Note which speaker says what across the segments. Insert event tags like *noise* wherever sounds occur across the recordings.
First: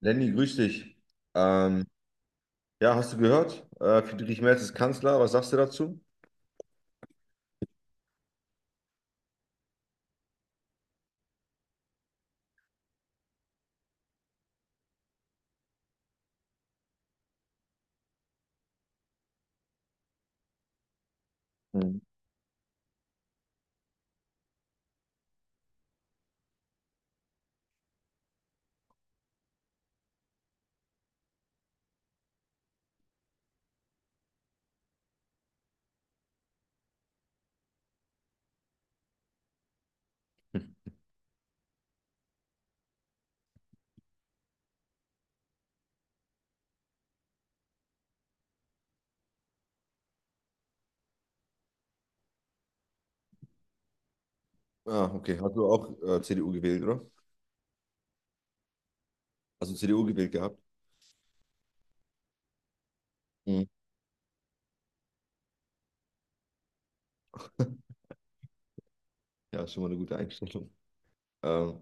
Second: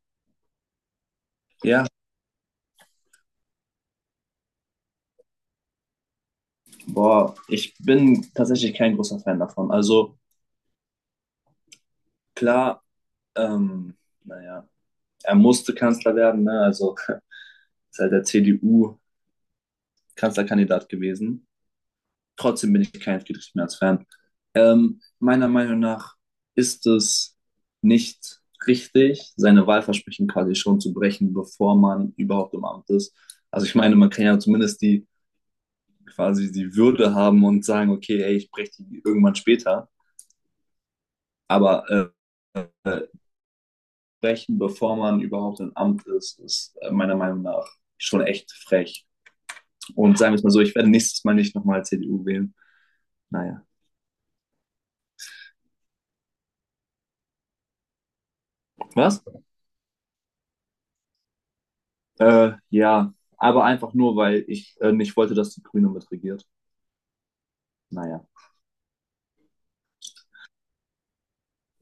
Speaker 1: Lenny, grüß dich. Ähm,
Speaker 2: Ja,
Speaker 1: ja, hast du gehört? Friedrich Merz ist Kanzler. Was sagst du dazu?
Speaker 2: boah, ich bin tatsächlich kein großer Fan davon. Also klar, ähm, naja, er musste Kanzler werden, ne? Also *laughs* ist halt der CDU Kanzlerkandidat gewesen.
Speaker 1: Mhm.
Speaker 2: Trotzdem bin ich kein Friedrich Merz Fan. Meiner Meinung nach ist es nicht richtig, seine Wahlversprechen quasi schon zu brechen, bevor man überhaupt im Amt ist. Also ich meine, man kann ja zumindest die Würde haben und sagen, okay, ey, ich breche die irgendwann später. Aber äh, brechen, bevor man überhaupt im Amt ist, ist meiner Meinung nach schon echt frech. Und sagen wir es mal so, ich werde nächstes Mal nicht nochmal CDU wählen. Naja.
Speaker 1: Ah, okay. Hast du auch CDU gewählt, oder?
Speaker 2: Was?
Speaker 1: Hast du CDU gewählt gehabt?
Speaker 2: Ja, aber
Speaker 1: Mhm.
Speaker 2: einfach nur, weil ich nicht wollte, dass die Grüne mitregiert.
Speaker 1: *laughs*
Speaker 2: Naja.
Speaker 1: Ja, schon mal eine gute Einstellung. Ähm,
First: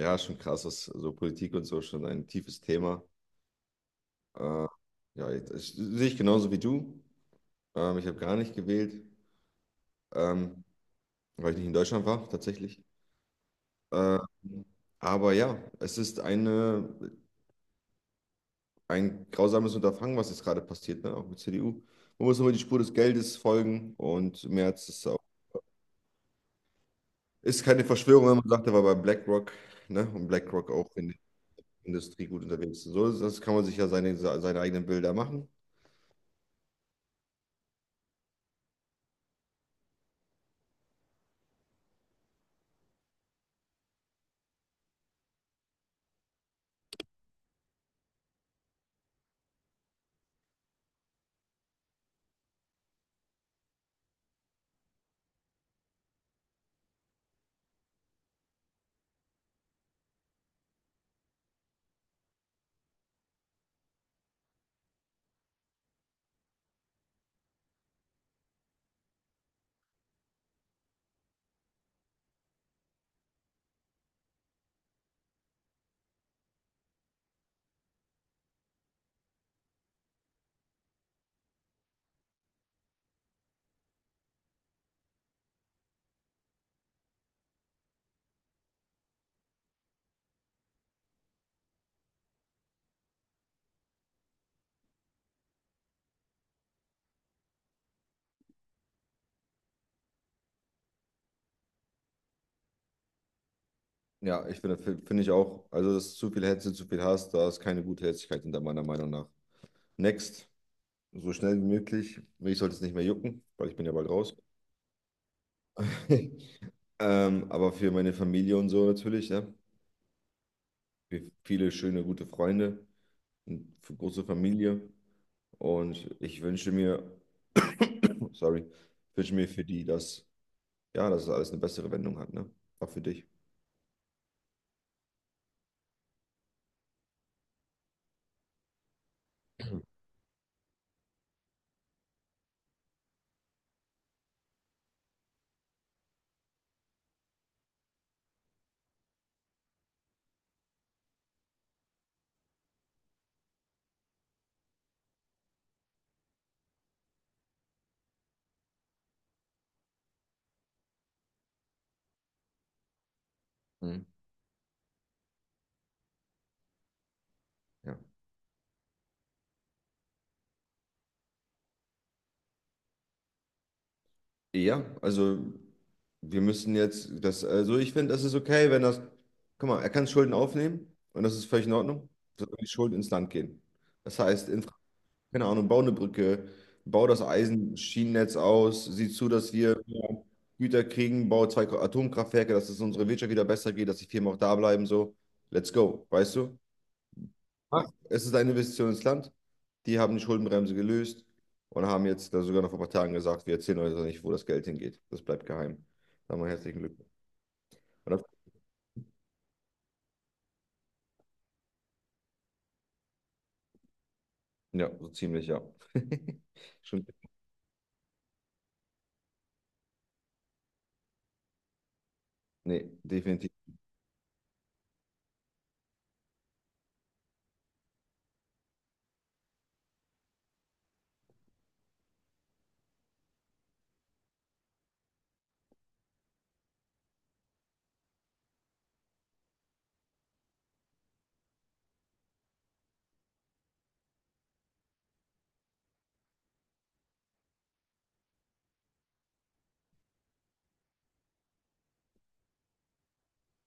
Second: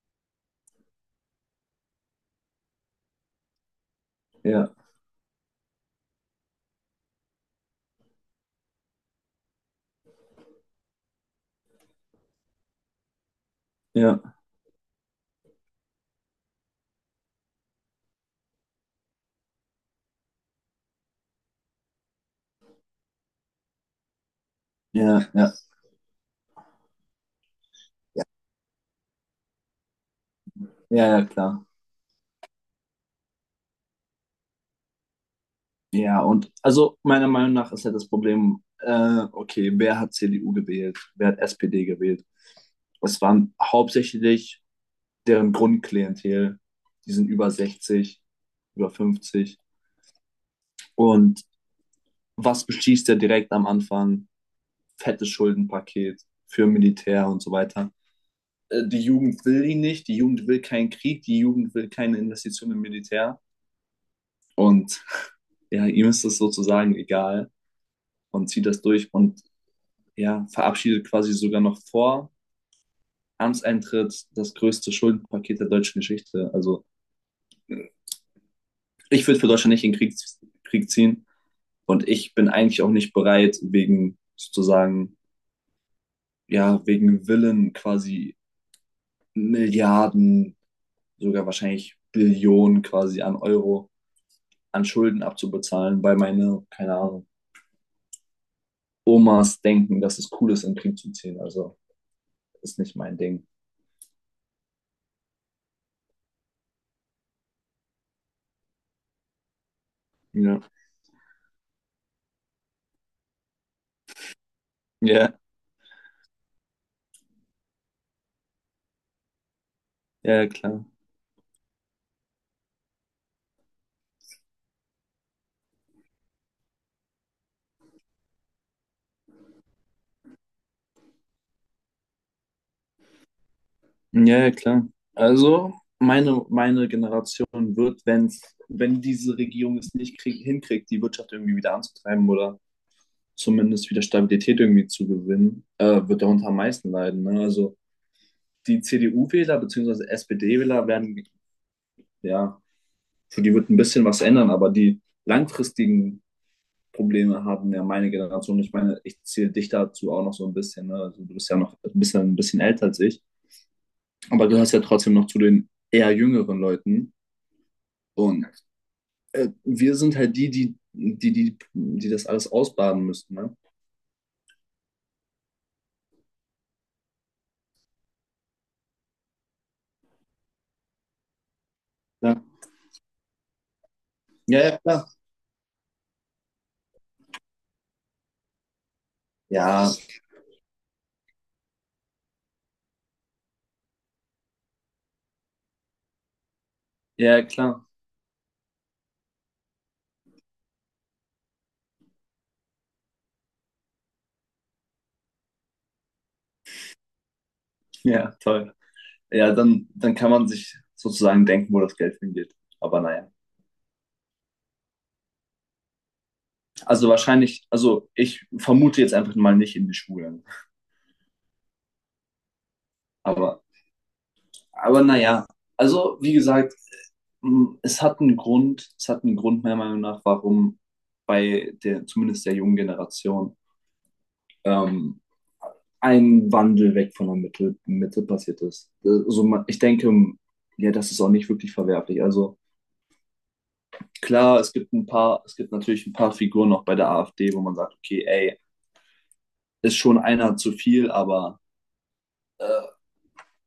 Speaker 1: ja, schon krass, was so Politik und so schon ein tiefes Thema. Äh,
Speaker 2: Ja,
Speaker 1: ja, jetzt, sehe ich genauso wie du. Ich habe gar nicht gewählt, ähm, weil ich nicht in Deutschland war, tatsächlich. Äh,
Speaker 2: ja,
Speaker 1: aber ja, ein grausames Unterfangen, was jetzt gerade passiert, ne? Auch mit CDU. Man muss immer die Spur des Geldes folgen und Merz ist auch.
Speaker 2: ja, ja,
Speaker 1: Ist keine Verschwörung, wenn man sagt, er war bei BlackRock, ne? Und BlackRock auch
Speaker 2: ja,
Speaker 1: in der
Speaker 2: ja, klar.
Speaker 1: Industrie gut unterwegs ist. So, das kann man sich ja seine eigenen Bilder machen.
Speaker 2: Ja, und also meiner Meinung nach ist halt das Problem, okay, wer hat CDU gewählt? Wer hat SPD gewählt? Es waren hauptsächlich deren Grundklientel, die sind über 60, über 50. Und was beschließt er direkt am Anfang? Fettes Schuldenpaket für Militär und so weiter. Die Jugend will ihn nicht, die Jugend will keinen Krieg, die Jugend will keine Investition im Militär. Und *laughs* ja, ihm ist das sozusagen egal und zieht das durch und ja, verabschiedet quasi sogar noch vor Amtseintritt das größte Schuldenpaket der deutschen Geschichte. Also ich würde für Deutschland nicht in den Krieg ziehen. Und ich bin eigentlich auch nicht bereit, wegen sozusagen, ja, wegen Willen quasi Milliarden, sogar wahrscheinlich Billionen quasi an Euro an Schulden abzubezahlen, weil meine, keine Ahnung, Omas denken, dass es cool ist, in den Krieg zu ziehen. Also ist nicht mein Ding.
Speaker 1: Ja, finde ich auch. Also, es ist zu viel Hetze, zu viel Hass, da ist keine gute Herzlichkeit hinter meiner Meinung nach. Next,
Speaker 2: Ja,
Speaker 1: so schnell wie möglich. Mich sollte es nicht mehr jucken, weil ich bin ja bald raus.
Speaker 2: ja,
Speaker 1: *laughs* Aber für meine Familie und so natürlich, ne?
Speaker 2: ja, klar.
Speaker 1: Für viele schöne, gute Freunde, und für große Familie. Und ich wünsche mir, *clears throat* sorry, wünsche mir für ja, dass es alles eine bessere Wendung hat, ne? Auch für dich.
Speaker 2: Ja, ja, klar. Also meine Generation wird, wenn diese Regierung es
Speaker 1: *clears throat*
Speaker 2: nicht hinkriegt, die Wirtschaft irgendwie wieder anzutreiben oder zumindest wieder Stabilität irgendwie zu gewinnen, wird darunter am meisten leiden. Ne? Also die CDU-Wähler bzw. SPD-Wähler werden, ja, für die wird ein bisschen was ändern, aber die langfristigen Probleme haben ja meine Generation. Ich meine, ich zähle dich dazu auch noch so ein bisschen. Ne? Also du bist ja noch ein bisschen älter als ich,
Speaker 1: Mhm.
Speaker 2: aber du gehörst ja trotzdem noch zu den eher jüngeren Leuten.
Speaker 1: Ja.
Speaker 2: Und wir sind halt die das alles ausbaden müssten. Ne?
Speaker 1: Ja, also wir müssen jetzt das, also ich finde, das ist okay, wenn das, guck mal, er kann Schulden aufnehmen und das ist völlig in Ordnung.
Speaker 2: Ja.
Speaker 1: Solange die Schulden ins Land gehen. Das heißt,
Speaker 2: Ja,
Speaker 1: Infra,
Speaker 2: ja, klar.
Speaker 1: keine Ahnung, bau eine Brücke, bau das Eisenschienennetz aus, sieh zu, dass wir
Speaker 2: Ja,
Speaker 1: mehr Güter kriegen, bau zwei Atomkraftwerke, dass es unserer Wirtschaft wieder besser geht, dass die Firmen auch da bleiben, so. Let's go, weißt du?
Speaker 2: ja, klar.
Speaker 1: Ja. Es ist eine Investition ins Land. Die haben die Schuldenbremse gelöst und haben jetzt da sogar noch vor ein paar Tagen gesagt, wir erzählen euch doch nicht, wo das Geld hingeht. Das bleibt geheim. Sagen wir herzlichen Glückwunsch. Und
Speaker 2: Ja, toll. Ja, dann kann man sich sozusagen denken, wo das Geld hingeht. Aber naja.
Speaker 1: ja, so ziemlich, ja. *laughs* Schon,
Speaker 2: Also wahrscheinlich, also ich vermute jetzt einfach mal nicht in die Schulen.
Speaker 1: nee, definitiv.
Speaker 2: Aber, aber naja, also wie gesagt, es hat einen Grund, es hat einen Grund meiner Meinung nach, warum bei der, zumindest der jungen Generation, ähm, ein Wandel weg von der Mitte passiert ist. Also ich denke, ja, das ist auch nicht wirklich verwerflich. Also klar, es gibt ein paar, es gibt natürlich ein paar Figuren auch bei der AfD, wo man sagt, okay, ey, ist schon einer zu viel, aber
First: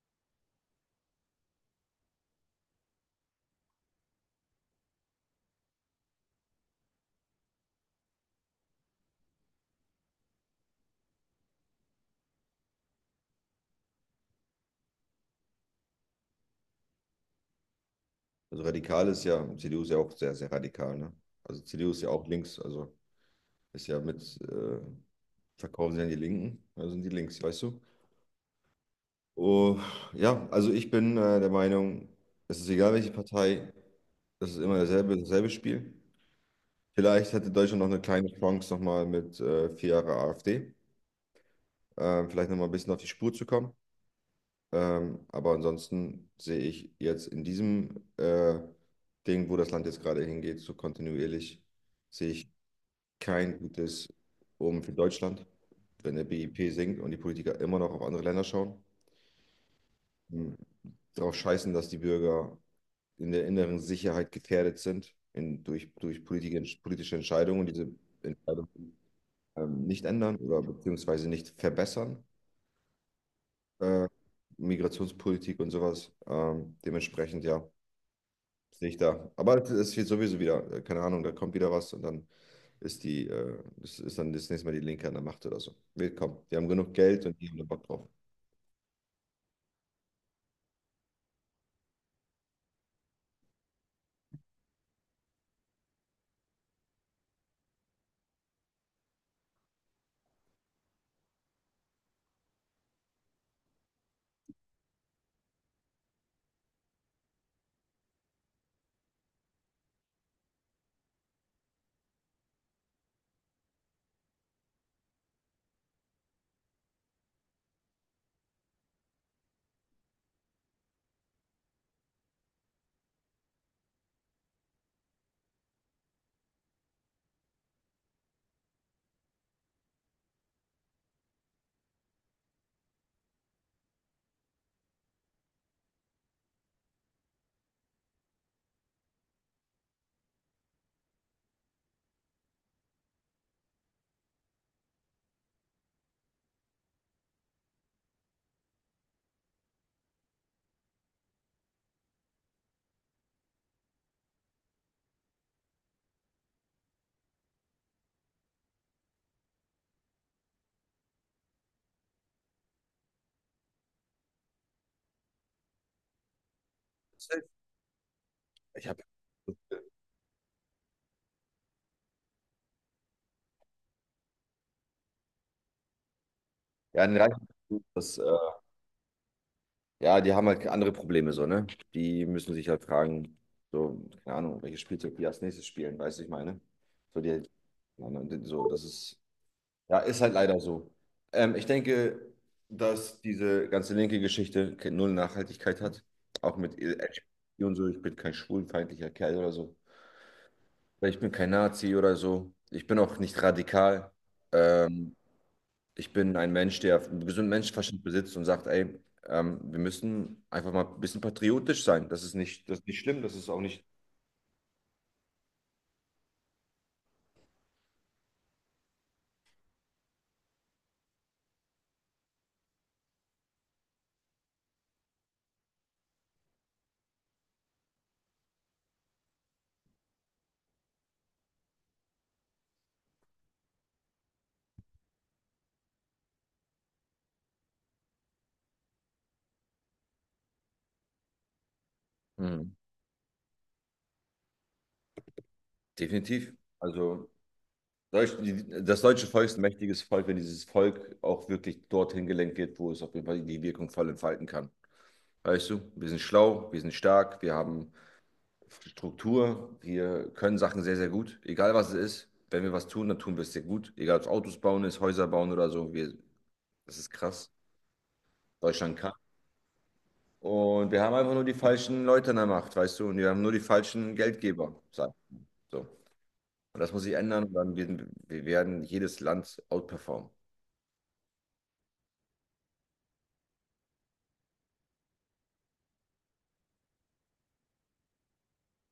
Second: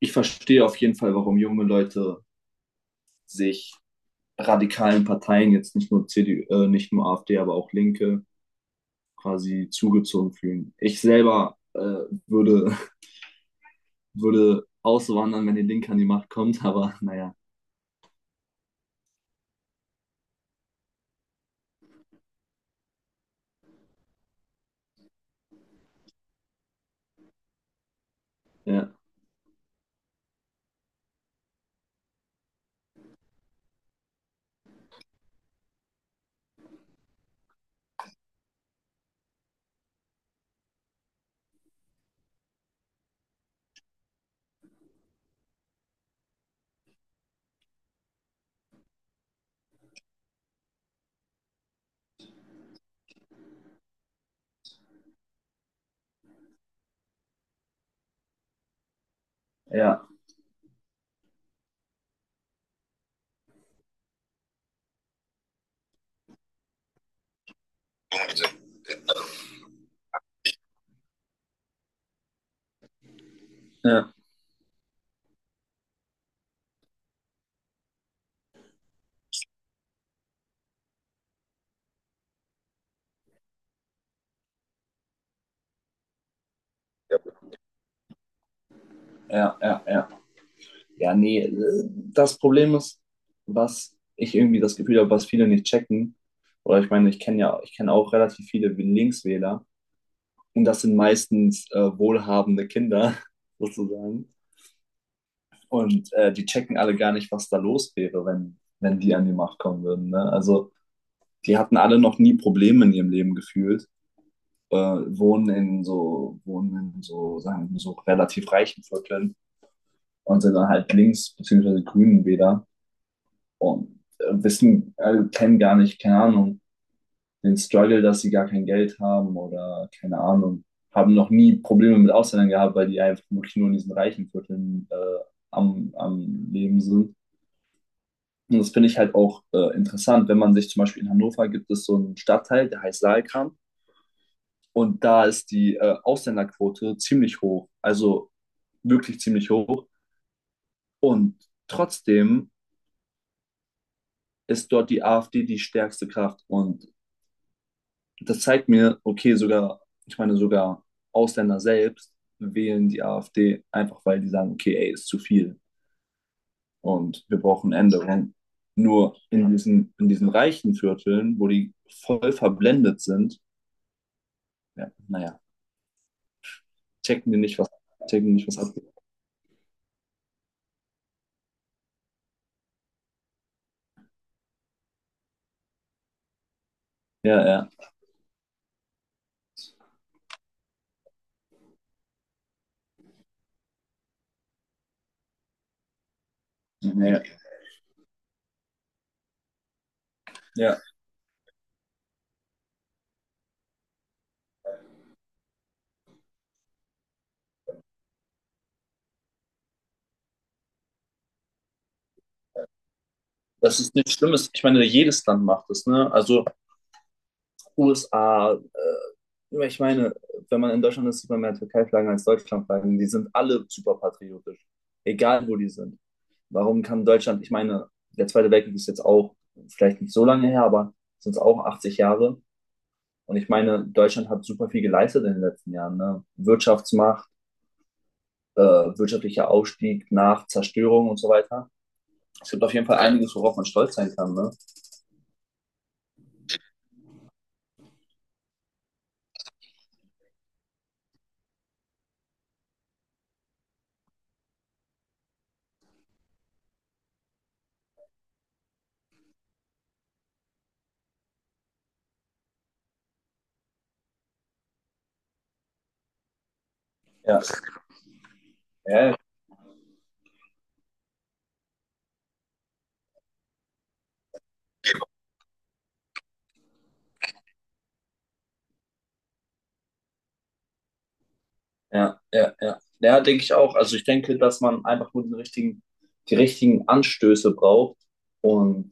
Speaker 2: ich verstehe auf jeden Fall, warum junge Leute sich radikalen Parteien, jetzt nicht nur CDU, nicht nur AfD, aber auch Linke, quasi zugezogen fühlen. Ich selber würde, *laughs* würde auswandern, wenn die Linke an die Macht kommt, aber *laughs* naja,
Speaker 1: Also radikal ist ja, CDU ist ja auch sehr, sehr radikal, ne? Also CDU ist ja auch links, also ist ja verkaufen sie an die Linken, also sind die links, weißt du?
Speaker 2: ja,
Speaker 1: Oh, ja, also ich bin der Meinung, es ist egal, welche Partei, das ist immer dasselbe, dasselbe Spiel. Vielleicht hätte Deutschland noch eine kleine Chance, nochmal mit 4 Jahre AfD, vielleicht nochmal ein bisschen auf die Spur zu kommen. Aber ansonsten sehe ich jetzt in diesem Ding, wo das Land jetzt gerade hingeht, so kontinuierlich, sehe ich kein gutes Omen für Deutschland, wenn der BIP sinkt und die Politiker immer noch auf andere Länder schauen,
Speaker 2: ja,
Speaker 1: m, darauf scheißen, dass die Bürger in der inneren Sicherheit gefährdet sind durch politische Entscheidungen. Diese Entscheidungen nicht ändern oder beziehungsweise nicht verbessern. Äh,
Speaker 2: ja,
Speaker 1: Migrationspolitik und sowas. Dementsprechend, ja, sehe ich da. Aber es wird sowieso wieder, keine Ahnung, da kommt wieder was und dann ist dann das nächste Mal die Linke an der Macht oder so. Wird Willkommen. Die haben genug Geld und die haben da Bock drauf.
Speaker 2: ja, ja, ja. Ja, nee, das Problem ist, was ich irgendwie das Gefühl habe, was viele nicht checken, oder ich meine, ich kenne ja, ich kenne auch relativ viele Linkswähler. Und das sind meistens wohlhabende Kinder *laughs* sozusagen. Und die checken alle gar nicht, was da los wäre, wenn die an die Macht kommen würden. Ne? Also die hatten alle noch nie Probleme in ihrem Leben gefühlt, wohnen in so, sagen wir, so relativ reichen Vierteln und sind dann halt links beziehungsweise grünen Wähler und kennen gar nicht, keine Ahnung, den Struggle, dass sie gar kein Geld haben oder keine Ahnung, haben noch nie Probleme mit Ausländern gehabt, weil die einfach wirklich nur in diesen reichen Vierteln am Leben sind. Und das finde ich halt auch interessant, wenn man sich zum Beispiel in Hannover gibt es so einen Stadtteil, der heißt Saalkamp. Und da ist die Ausländerquote ziemlich hoch, also wirklich ziemlich hoch. Und trotzdem ist dort die AfD die stärkste Kraft. Und das zeigt mir, okay, sogar, ich meine, sogar Ausländer selbst wählen die AfD einfach, weil die sagen, okay, ey, ist zu viel und wir brauchen Änderungen.
Speaker 1: Ich habe
Speaker 2: Nur in diesen reichen Vierteln, wo die voll verblendet sind, ja, naja,
Speaker 1: Ja, den
Speaker 2: checken die
Speaker 1: Reichen,
Speaker 2: nicht, was,
Speaker 1: das, äh,
Speaker 2: checken nicht, was abgeht.
Speaker 1: ja, die haben halt andere Probleme so, ne? Die müssen sich halt fragen, so, keine Ahnung, welches Spielzeug die als nächstes spielen, weißt du, ich meine. So, die,
Speaker 2: Ja, ja,
Speaker 1: so, das ist Ja, ist halt leider so. Ich denke, dass diese ganze linke Geschichte null Nachhaltigkeit hat. Auch mit
Speaker 2: ja, ja.
Speaker 1: LGBT und so. Ich bin kein schwulenfeindlicher Kerl oder so.
Speaker 2: Ja,
Speaker 1: Weil ich bin kein Nazi oder so. Ich bin auch nicht radikal. Ähm, ich bin ein Mensch, der einen gesunden Menschenverstand besitzt und sagt, ey, wir müssen einfach mal ein bisschen patriotisch sein. Das ist nicht schlimm, das ist auch
Speaker 2: das
Speaker 1: nicht.
Speaker 2: ist nichts Schlimmes. Ich meine, jedes Land macht es, ne? Also USA, ich meine, wenn man in Deutschland ist, sieht man mehr Türkei-Flaggen als Deutschland-Flaggen. Die sind alle super patriotisch, egal wo die sind. Warum kann Deutschland, ich meine, der Zweite Weltkrieg ist jetzt auch vielleicht nicht so lange her, aber sind es auch 80 Jahre. Und ich meine, Deutschland hat super viel geleistet in den letzten Jahren. Ne? Wirtschaftsmacht, wirtschaftlicher Aufstieg nach Zerstörung und so weiter. Es gibt
Speaker 1: Mhm.
Speaker 2: auf jeden Fall einiges, worauf man stolz sein kann. Ne?
Speaker 1: Definitiv. Also das deutsche Volk ist ein mächtiges Volk, wenn dieses Volk auch wirklich dorthin gelenkt wird, wo es auf jeden Fall die Wirkung voll entfalten kann. Weißt du, wir sind schlau, wir sind stark, wir haben Struktur, wir können Sachen sehr, sehr gut. Egal was es ist, wenn wir was tun, dann tun wir es sehr gut. Egal ob es Autos bauen ist, Häuser bauen oder so. Wir, das ist
Speaker 2: Ja,
Speaker 1: krass. Deutschland
Speaker 2: ja,
Speaker 1: kann.
Speaker 2: ja.
Speaker 1: Und wir haben einfach nur die falschen Leute in der Macht, weißt du, und wir haben nur die falschen Geldgeber. So. Und das muss sich ändern, dann werden wir werden jedes Land outperformen.
Speaker 2: Ja, ja, ja. Ja, denke ich auch. Also ich denke, dass man einfach nur die richtigen Anstöße braucht und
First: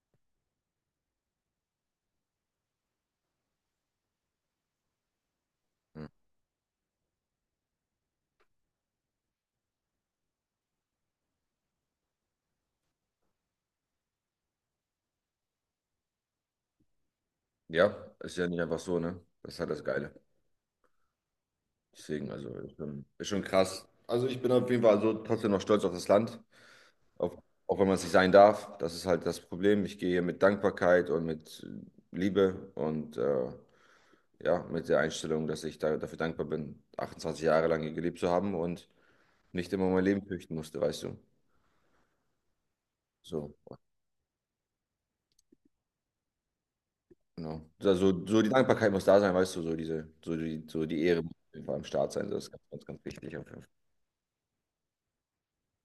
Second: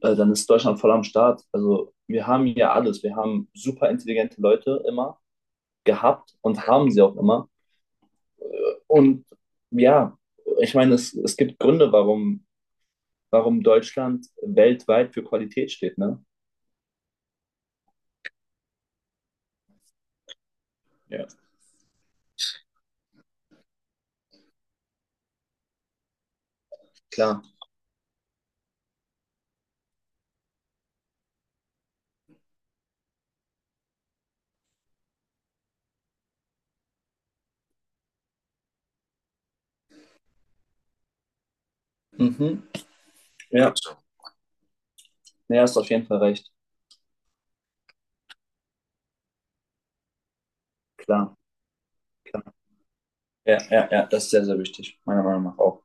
Speaker 2: dann ist Deutschland voll am Start. Also wir haben hier alles. Wir haben super intelligente Leute immer
Speaker 1: Mhm.
Speaker 2: gehabt und haben sie auch immer. Und ja, ich meine, es gibt Gründe, warum Deutschland weltweit für Qualität steht, ne?
Speaker 1: Ja, ist ja nicht einfach so, ne? Das ist halt das Geile.
Speaker 2: Ja.
Speaker 1: Deswegen, also, ist schon krass. Also, ich bin auf jeden Fall also trotzdem noch stolz auf das Land, auf,
Speaker 2: Klar.
Speaker 1: auch wenn man es nicht sein darf. Das ist halt das Problem. Ich gehe hier mit Dankbarkeit und mit Liebe und ja, mit der Einstellung, dafür dankbar bin, 28 Jahre lang hier gelebt zu haben und nicht immer mein Leben fürchten musste, weißt du?
Speaker 2: Mhm.
Speaker 1: So,
Speaker 2: Ja, so. Ja, hast auf jeden Fall recht.
Speaker 1: genau. Also, so die Dankbarkeit muss da sein, weißt du, so die Ehre muss
Speaker 2: Klar,
Speaker 1: auf jeden Fall am Start sein. So, das
Speaker 2: klar.
Speaker 1: ist ganz, ganz, ganz wichtig auf
Speaker 2: Ja,
Speaker 1: jeden Fall.
Speaker 2: ja, ja, das ist sehr, sehr wichtig, meiner Meinung nach auch.